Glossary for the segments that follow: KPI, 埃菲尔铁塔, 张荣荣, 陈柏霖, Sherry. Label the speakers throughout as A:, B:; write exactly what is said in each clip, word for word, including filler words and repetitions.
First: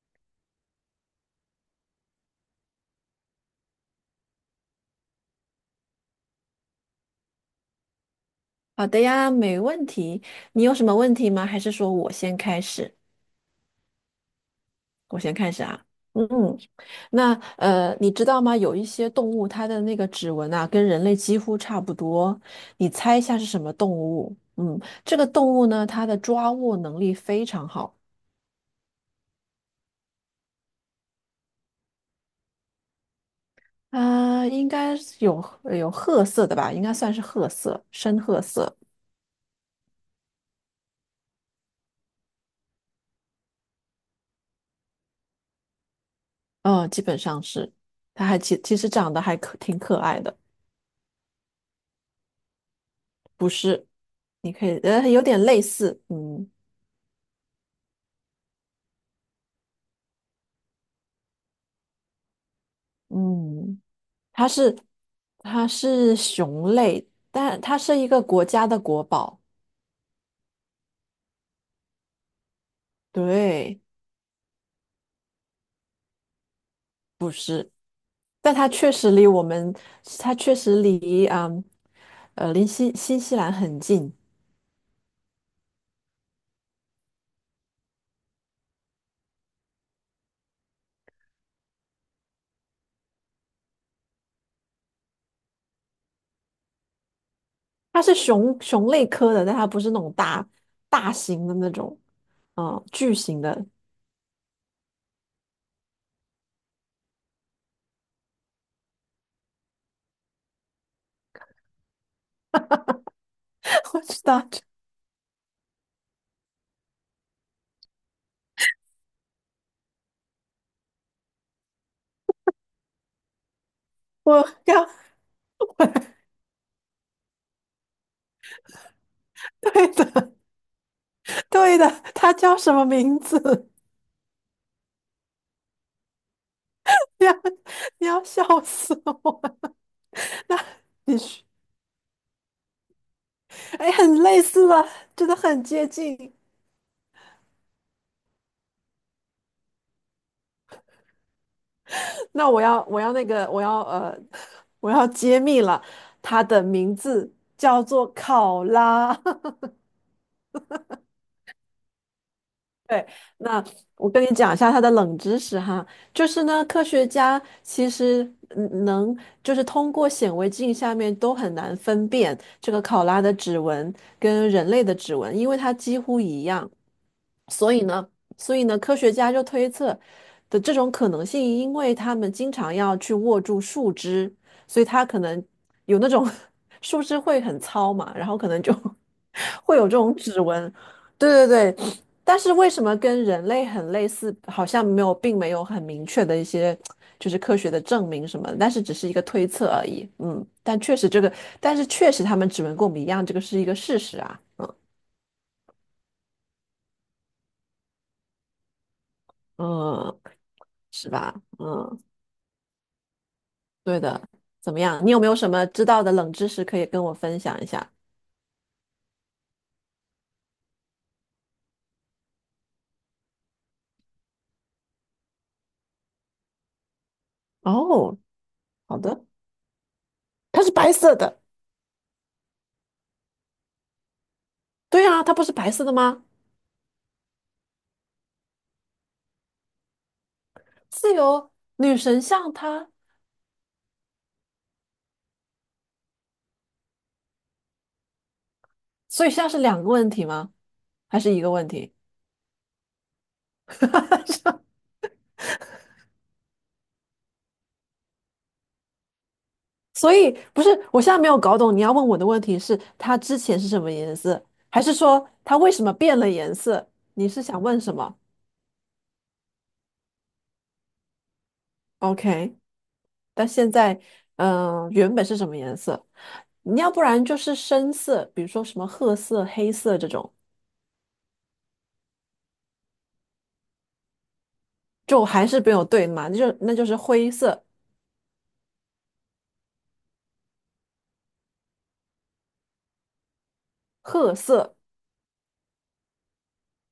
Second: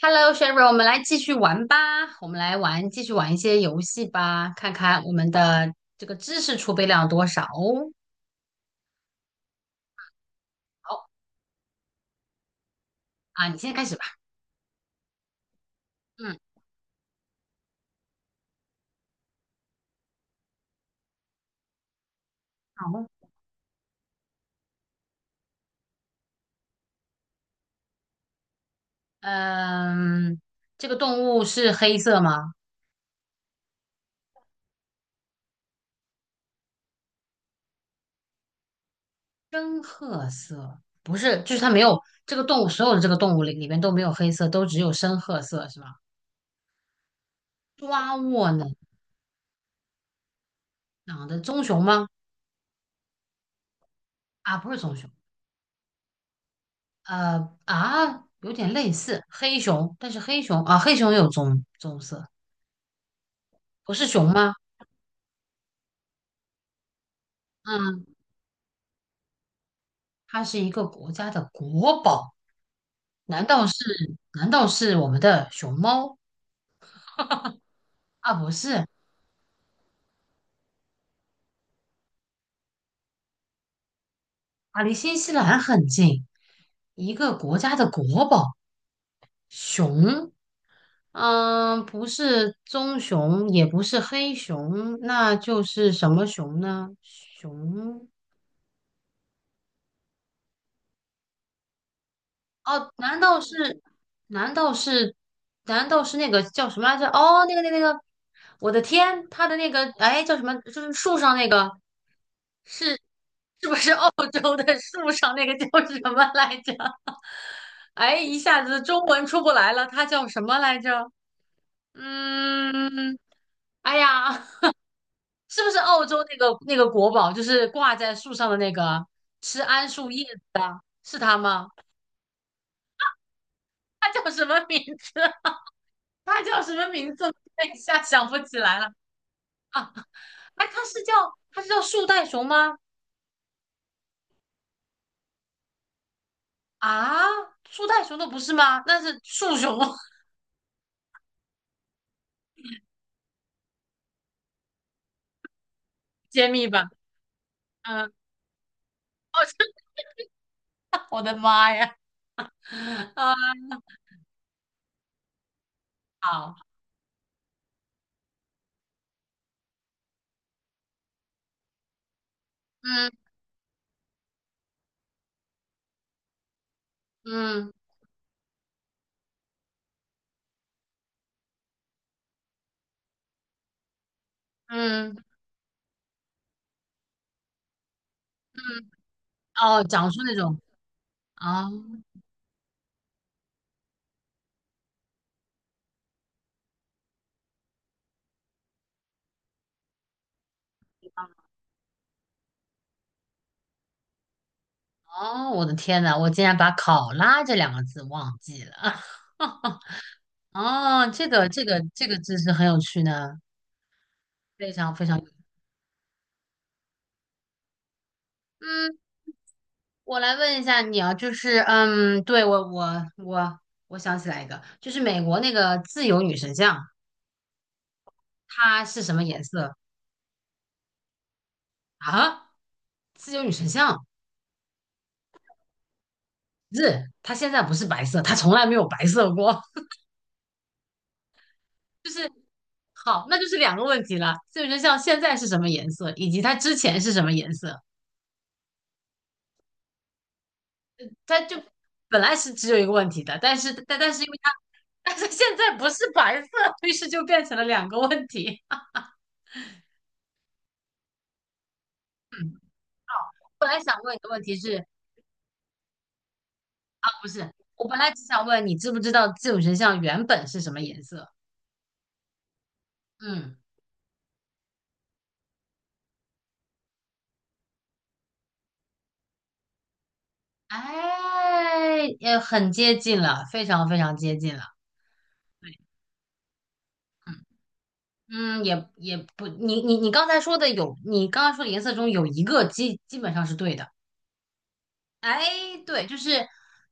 A: Hello, Sherry，我们来继续玩吧。我们来玩，继续玩一些游戏吧，看看我们的这个知识储备量有多少哦。
B: 好的呀，没问题。你有什么
A: 好
B: 问题吗？还是说我先开始？
A: 啊，你先开始吧。
B: 我先开始啊。嗯，
A: 嗯，
B: 那呃，你知道吗？有一些动物它的那个指纹啊，跟人类几乎差不多。你猜一
A: 好。
B: 下是什么动物？嗯，这个动物呢，它的抓握能力非常好。
A: 嗯，这个动物是黑色吗？
B: 啊、应该是有呃有褐色的吧？应该算是褐色，深褐色。
A: 深褐色，不是，就是它没有这个动物，所有的这个动物里里面都没有黑色，都只有深褐色，是吗？
B: 嗯，基本上是。
A: 抓
B: 它还
A: 握
B: 其
A: 呢？
B: 其实长得还可挺可爱的，
A: 长的棕熊吗？
B: 不是？你
A: 啊，
B: 可
A: 不是
B: 以
A: 棕
B: 呃，
A: 熊。
B: 有点类似，嗯。
A: 呃啊，有点类似黑熊，但是黑熊啊，黑熊有棕棕色。
B: 嗯，
A: 不是熊
B: 它
A: 吗？
B: 是它是熊类，但它是
A: 嗯，
B: 一个国家的国宝，
A: 它是一个国家的国宝，难道是
B: 对，
A: 难道是我们的熊猫
B: 是，
A: 啊？不
B: 但它
A: 是，
B: 确实离我们，它确实离嗯，呃，离新新西兰很近。
A: 啊，离新西兰很近，一个国家的国宝，熊。嗯，不是棕熊，也不是黑熊，那就是什么熊呢？
B: 它
A: 熊
B: 是熊熊类科的，但它不是那种大大型的那种，嗯，
A: 哦，
B: 巨
A: 难道
B: 型的。
A: 是？难道是？难道是那个叫什么来着？哦，那个那个那个，我的天，他的那个哎叫什么？就是树上那个是是不是
B: 我
A: 澳
B: 知道，
A: 洲的树上那个叫什么来着？哎，一下子中文出不来了，它叫什么来着？嗯，哎呀，
B: 我 要
A: 是不是澳洲那个那个国宝，就是挂在树上的那个吃 桉
B: 对
A: 树叶
B: 的
A: 子的，是它吗？
B: 对的，它叫什么名字？
A: 它叫什么名字？他叫什么名 字？
B: 你要
A: 我一下
B: 你要
A: 想不
B: 笑
A: 起来了。
B: 死我！
A: 啊！
B: 那
A: 哎，他是叫
B: 你说。
A: 他是叫树袋熊吗？
B: 哎，很类似了，真的很接近。
A: 啊，树袋熊的不是吗？那是树熊，
B: 那我要，我要那个，我要呃，我要揭秘了，它
A: 揭
B: 的
A: 秘吧。
B: 名字叫做
A: 嗯，
B: 考拉。
A: 哦，真我的妈呀！
B: 对，
A: 啊，
B: 那我跟你讲一下它的冷知识哈，就是
A: 好，
B: 呢，科学家其实嗯能就是通过显微镜下面都很难分辨这个考拉
A: 嗯
B: 的指纹跟人类的指纹，因为它几乎一样，
A: 嗯
B: 所以呢，所以呢，科学家就推测的这种可能性，因为他们经常要去握住树枝，所以它
A: 嗯
B: 可能有那种 树枝会很糙嘛，然后可能就
A: 嗯，
B: 会
A: 哦，
B: 有这
A: 讲
B: 种
A: 述那
B: 指
A: 种
B: 纹。对
A: 啊。
B: 对对，但是为什么跟人类很类似，好像没有，并没有很明确的一些就是科学的证明什么的但是只是一个推测而已。嗯，但确实这个，但是确实他们指纹跟我们一样，这个是一个事实啊。嗯
A: 哦，我的天呐，我竟然把考拉这两个字忘记了。
B: 嗯，
A: 哦，
B: 是
A: 这
B: 吧？
A: 个这个
B: 嗯，
A: 这个知识很有趣呢，
B: 对的。
A: 非
B: 怎么
A: 常
B: 样？
A: 非
B: 你
A: 常
B: 有
A: 有。
B: 没有什么知道的冷知识可以跟我分享一下？
A: 嗯，我来问一下你啊，就是嗯，对，我我我我想起来一个，就是美国那个自由女神像，
B: 哦，
A: 它
B: 好
A: 是什么
B: 的。
A: 颜色
B: 它是白色的，
A: 啊？自由女神像
B: 对啊，它不是白色的吗？
A: 不是，它现在不是白色，它从来没有白色过。
B: 自由女
A: 就
B: 神
A: 是
B: 像它，
A: 好，那就是两个问题了。自由女神像现在是什么颜色，以及它之前是什么颜色？
B: 所以现在是两个问题吗？还是
A: 它
B: 一个
A: 就
B: 问题？
A: 本来是只有一个问题的，但是但但是因为它 但是现在不是白色，于是就变成了两个问题。
B: 所以不是，我现在没有搞懂你要问我的 问题
A: 嗯，
B: 是它
A: 好，
B: 之
A: 我
B: 前
A: 本
B: 是
A: 来
B: 什么
A: 想问
B: 颜
A: 你的问
B: 色，
A: 题
B: 还
A: 是。
B: 是说它为什么变了颜色？
A: 不
B: 你
A: 是，
B: 是想问
A: 我
B: 什
A: 本来
B: 么
A: 只想问你知不知道这种神像原本是什么颜色？
B: ？OK，但
A: 嗯，
B: 现在，嗯、原本是什么颜色？你要不然就是深色，比如说什么褐色、黑色这种，
A: 哎，也很接近了，非常非常接近了。
B: 就还是没
A: 对，
B: 有对嘛，那就那就是灰
A: 嗯
B: 色、
A: 嗯，也也不，你你你刚才说的有，你刚刚说的颜色中有一个基基本上是对的。
B: 褐色、
A: 哎，对，就是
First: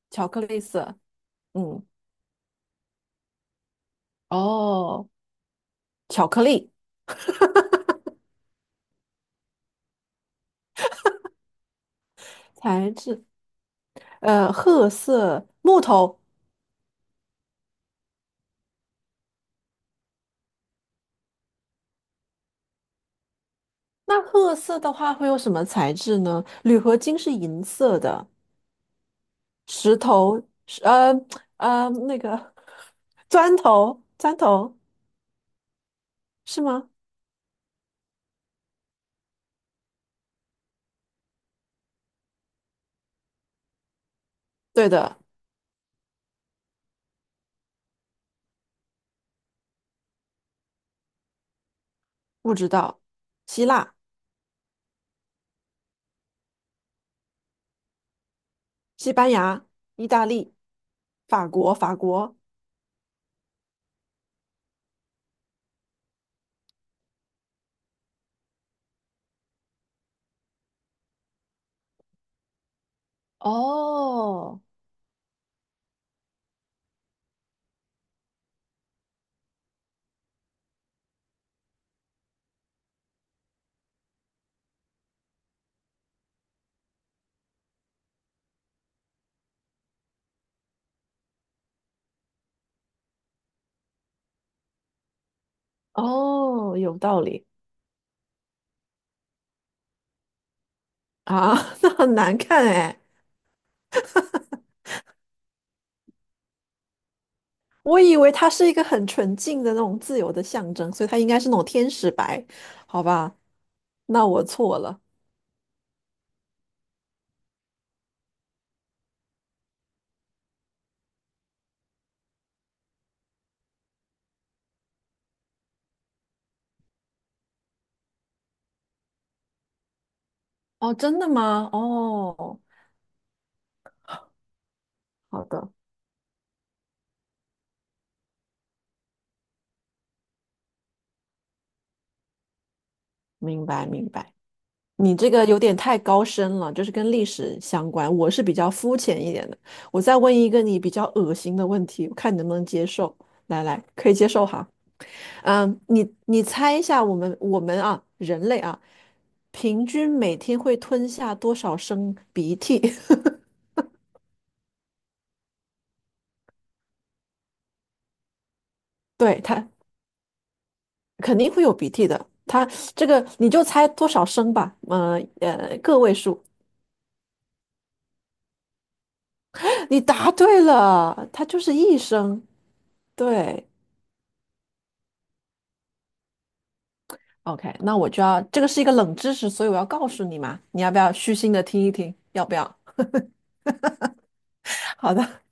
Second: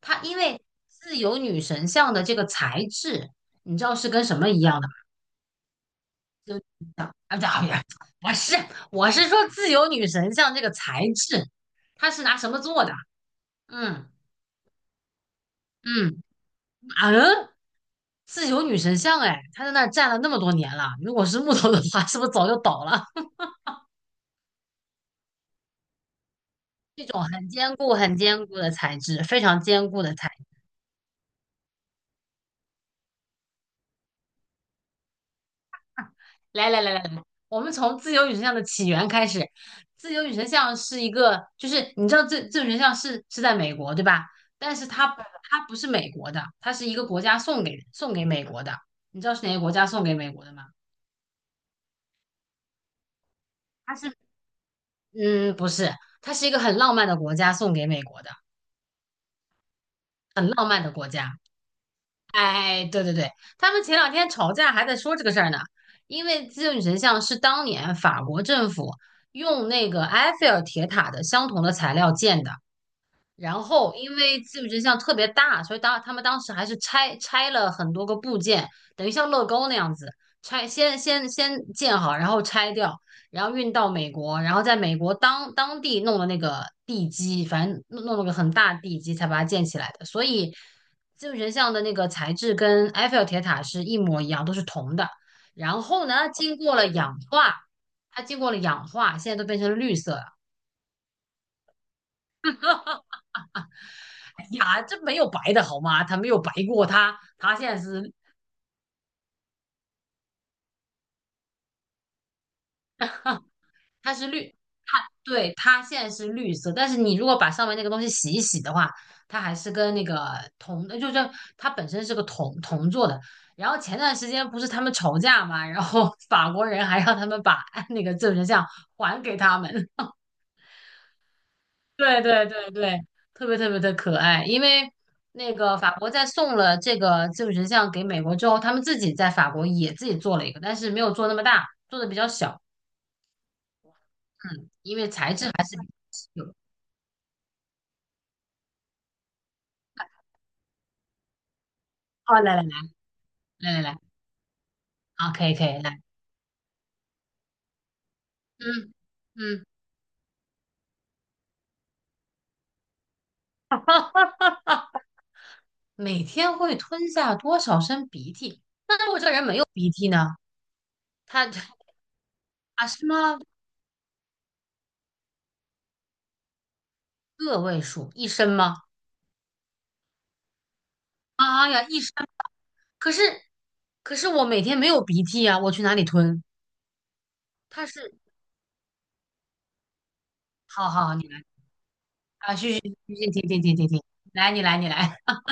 A: 它，
B: 巧
A: 因
B: 克力
A: 为
B: 色，
A: 自由女
B: 嗯，
A: 神像的这个材质，你知道是跟什么一样的吗？
B: 哦，巧克
A: 就由女
B: 力
A: 神像，啊不对啊不对我是我是说自由女神像这个材质，它是拿什么做
B: 材
A: 的？
B: 质，
A: 嗯。
B: 呃，褐色木头。
A: 嗯，马人自由女神像，哎，他在那儿站了那么多年了。如果是木头的话，是不是早就倒了？
B: 那褐色的话会有什么材质呢？铝 合
A: 这
B: 金
A: 种
B: 是
A: 很
B: 银
A: 坚固、
B: 色
A: 很
B: 的，
A: 坚固的材质，非常坚
B: 石
A: 固的材
B: 头
A: 质。
B: 是呃呃那个砖头砖头是
A: 来来
B: 吗？
A: 来来来，我们从自由女神像的起源开始。自由女神像是一个，就是你知道自自由女神像是是在美国对吧？但是
B: 对
A: 它
B: 的，
A: 不它不是美国的，它是一个国家送给送给美国的。你知道是哪个国家送给美国的吗？
B: 不知道。希
A: 它
B: 腊、
A: 是嗯，不是，它是一个很浪漫的国家送给美国的。
B: 西班牙、意大
A: 很
B: 利、
A: 浪漫的国家。
B: 法国、法国。
A: 哎，对对对，他们前两天吵架还在说这个事儿呢，因为自由女神像是当年法国政府用那个埃菲尔铁塔的相同的材料建的。然后因为技
B: 哦
A: 术真像特别大，所以当他们当时还是拆拆了很多个部件，等于像乐高那样子拆，先先先建好，然后拆掉，然后运到美国，然后在美国当当地弄了那个地基，反正弄弄了个很大的地基才把它建起来的。所以技术真像的那个材质跟埃菲尔铁塔是一模一样，都是铜的。然后呢，经过
B: 哦，
A: 了
B: 有
A: 氧
B: 道理
A: 化，它经过了氧化，现在都变成绿色了。
B: 啊，那很难看哎。
A: 哎呀，这没有白的好吗？他没有白过，他他现在
B: 我
A: 是
B: 以为它是一个很纯净的那种自由的象征，所以它应该是那种天使白，好吧？
A: 他
B: 那
A: 是
B: 我
A: 绿，
B: 错
A: 他
B: 了。
A: 对，他现在是绿色，但是你如果把上面那个东西洗一洗的话，它还是跟那个铜，就是它本身是个铜铜做的。然后前段时间不是他们吵架嘛，然后法国人还让他们把那个证人像还给他们。
B: 哦，真的吗？
A: 对对
B: 哦，
A: 对对，特别特别的可爱。因为
B: 好
A: 那
B: 的，
A: 个法国在送了这个技术神像给美国之后，他们自己在法国也自己做了一个，但是没有做那么大，做的比较小。
B: 明白明白。
A: 嗯，因为
B: 你这
A: 材
B: 个
A: 质
B: 有
A: 还
B: 点
A: 是比较
B: 太高
A: 稀
B: 深
A: 有。
B: 了，就是跟历史相关。我是比较肤浅一点的。我再问一个你比较恶心的问题，我看你
A: 哦，
B: 能不
A: 来来
B: 能
A: 来
B: 接受。来
A: 来来
B: 来，
A: 来，
B: 可以接受哈。
A: 好，可以可以
B: 嗯，
A: 来，
B: 你你猜一下，我们我们啊，人类啊，
A: 嗯嗯，
B: 平均每天会吞下多少升鼻涕？
A: 哈哈哈每天会吞下多少升鼻涕？那如 果这
B: 对，
A: 人没有
B: 它
A: 鼻涕呢？
B: 肯
A: 他
B: 定会有 鼻涕的。它
A: 啊什
B: 这个
A: 么
B: 你就猜多少升吧，呃呃，个位数。
A: 个位数？一升吗？
B: 你答对了，它就
A: 啊
B: 是
A: 呀，
B: 一
A: 一
B: 声。
A: 可是
B: 对
A: 可是我每天没有鼻涕啊，我去哪里吞？
B: ，OK，
A: 它
B: 那我
A: 是，
B: 就要，这个是一个冷知识，所以我要告诉你嘛，你
A: 好
B: 要不要
A: 好，你
B: 虚
A: 来
B: 心的听一听？要不
A: 啊，
B: 要？
A: 去去去去，停停停停停，来你来你
B: 好
A: 来，
B: 的，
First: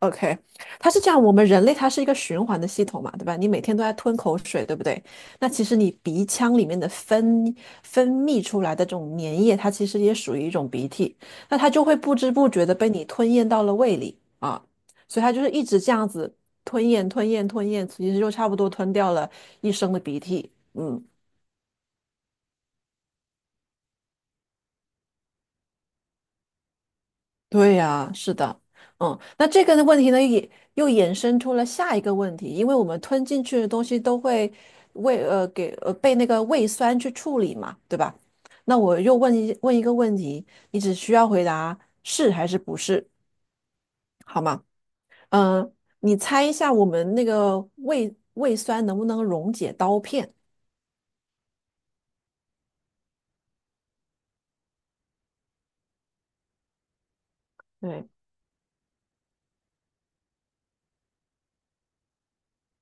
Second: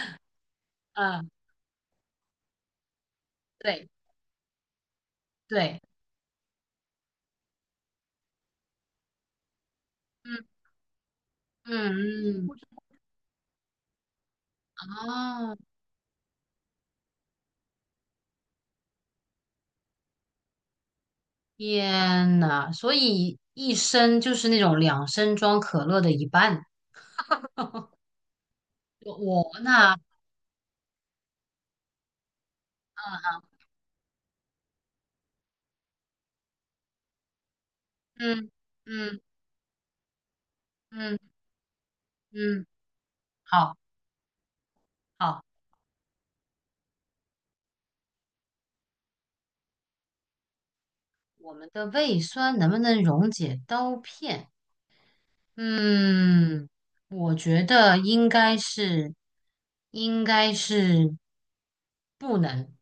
B: OK，它是这样，
A: 嗯，
B: 我们人类它是一个循环的系统嘛，对吧？你每天都
A: 对
B: 在吞口水，对不对？那其实
A: 对，
B: 你鼻腔里面的分分泌出来的这种粘液，它其实也属
A: 嗯
B: 于一种鼻涕，那它就会不知
A: 嗯
B: 不觉
A: 嗯，
B: 的被你吞咽到了胃里啊，所以它就是
A: 哦，
B: 一直这样子吞咽、吞咽、吞咽，其实就差不多吞掉了一升的鼻涕。嗯，
A: 天呐，所以一升就是那种两升装可乐的一半，
B: 对呀，是的，
A: 我
B: 嗯，那
A: 我
B: 这个的
A: 那。
B: 问题呢，也又衍生出了下一个问题，因为我们吞
A: 啊
B: 进去的东西都会胃呃给呃被那个胃酸去处理嘛，对吧？
A: 嗯
B: 那我又
A: 嗯
B: 问一问一个问题，你只需
A: 嗯
B: 要回答是还是
A: 嗯，嗯
B: 不是，
A: 好
B: 好吗？
A: 好，
B: 嗯，你猜一下我们那个胃胃酸能不能溶解刀片？
A: 我们的胃酸能不能溶解刀片？嗯，我觉得
B: 对
A: 应该是，应该是不能，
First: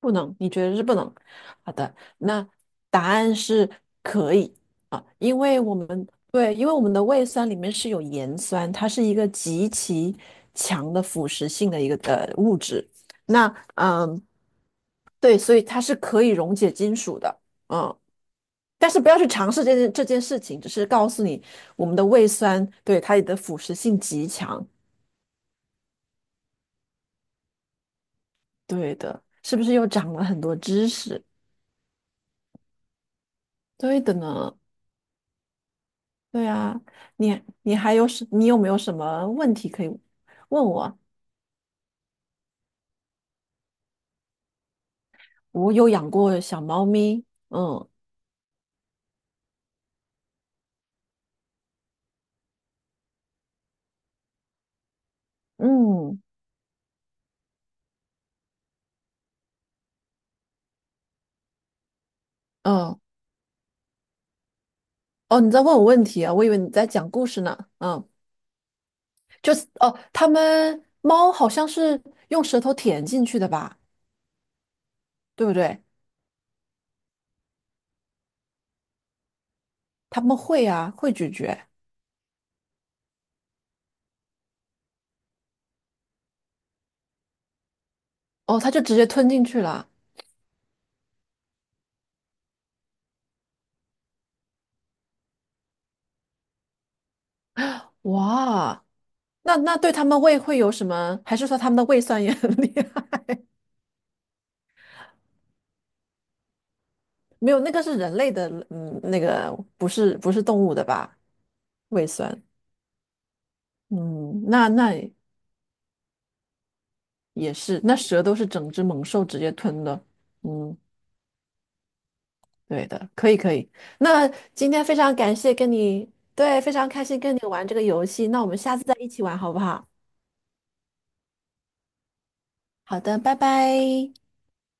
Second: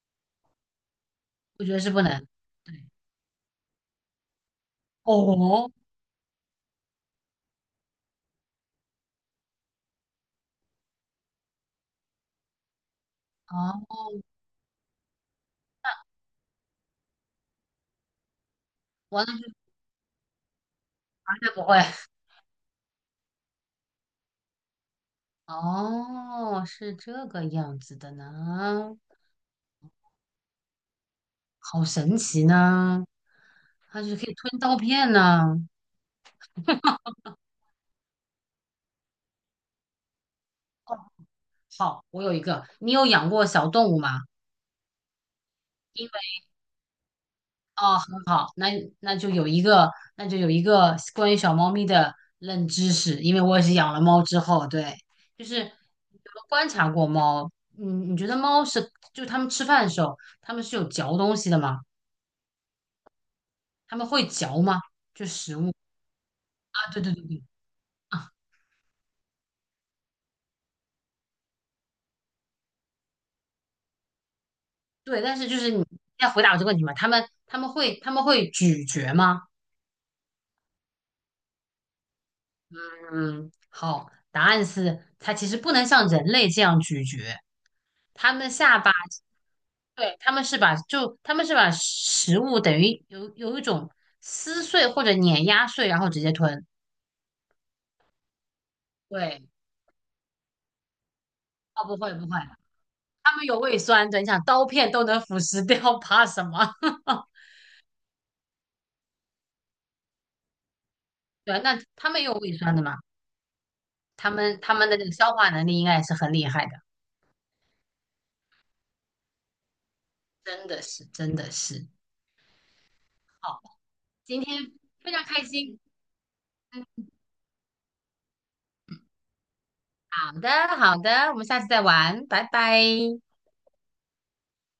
B: 不能，你觉得是不能？
A: 我觉
B: 好
A: 得是
B: 的，
A: 不能。
B: 那
A: 对，
B: 答案是可以啊，因为
A: 哦，
B: 我们对，因为我们的胃酸里面是有盐酸，它是一个极其强的腐蚀性的一个的物质。那
A: 啊，
B: 嗯，对，所以它是可以溶解金属的，嗯，但是不要去
A: 完了，
B: 尝试这件这件事情，只是告诉你
A: 绝不会。
B: 我们的胃酸对它的腐蚀性极强。
A: 哦，是这个样子的
B: 对
A: 呢，
B: 的，是不是又长了很多知识？
A: 好神奇呢，
B: 对
A: 它
B: 的
A: 是可以
B: 呢。
A: 吞刀片呢。
B: 对啊，你你还有什？你有没有什么问题可以问
A: 哦，
B: 我？
A: 好，我有一个，你有养过小动物吗？
B: 我有养过小猫咪，嗯
A: 哦，很好，那那就有一个，那就有一个关于小猫咪的冷知识，因为我也是养了猫之后，对，就是你有
B: 嗯
A: 没有观察过猫？嗯，你觉得猫是，就它们吃饭的时候，它们是有嚼东西的吗？
B: 嗯，
A: 它们会嚼吗？就
B: 哦，你
A: 食
B: 在
A: 物
B: 问我问题啊？我以为你在
A: 啊，对
B: 讲
A: 对对
B: 故事
A: 对
B: 呢。嗯，
A: 啊，
B: 就是哦，它们猫好像是用舌头舔进去的吧？
A: 对，但
B: 对
A: 是
B: 不
A: 就是
B: 对？
A: 你要回答我这个问题嘛，它们它们会它们会咀嚼吗？
B: 它们会啊，会咀嚼。
A: 嗯，好，答案是它其实不能像人类这样咀嚼，它们的
B: 哦，它
A: 下
B: 就
A: 巴。
B: 直接吞进去了。
A: 对，他们是把就他们是把食物等于有有一种撕碎或者碾压碎，然后直接吞。
B: 哇，
A: 对，
B: 那那对它们胃会有什么？还是说它们
A: 啊
B: 的
A: 不
B: 胃
A: 会不
B: 酸也
A: 会，
B: 很厉害？
A: 他们有胃酸的，你想刀片都能腐蚀掉，怕什么？
B: 没有，那个是人类的，嗯，那个不是不是动物的吧？
A: 对啊，那
B: 胃
A: 他们也有
B: 酸，
A: 胃酸的嘛，他
B: 嗯，
A: 们
B: 那
A: 他们
B: 那
A: 的这个消化能力应该也是很厉害的，
B: 也是，那蛇都是整只猛兽直接吞的，
A: 真
B: 嗯，
A: 的是真的是。
B: 对的，可以可
A: 好，
B: 以。那
A: 今
B: 今
A: 天
B: 天非
A: 非
B: 常
A: 常
B: 感
A: 开
B: 谢跟
A: 心。
B: 你，对，非
A: 嗯
B: 常开心跟你玩这个游戏，那我们下次再一起玩好不好？
A: 好的好的，我们下次再玩，拜拜。
B: 好的，拜拜。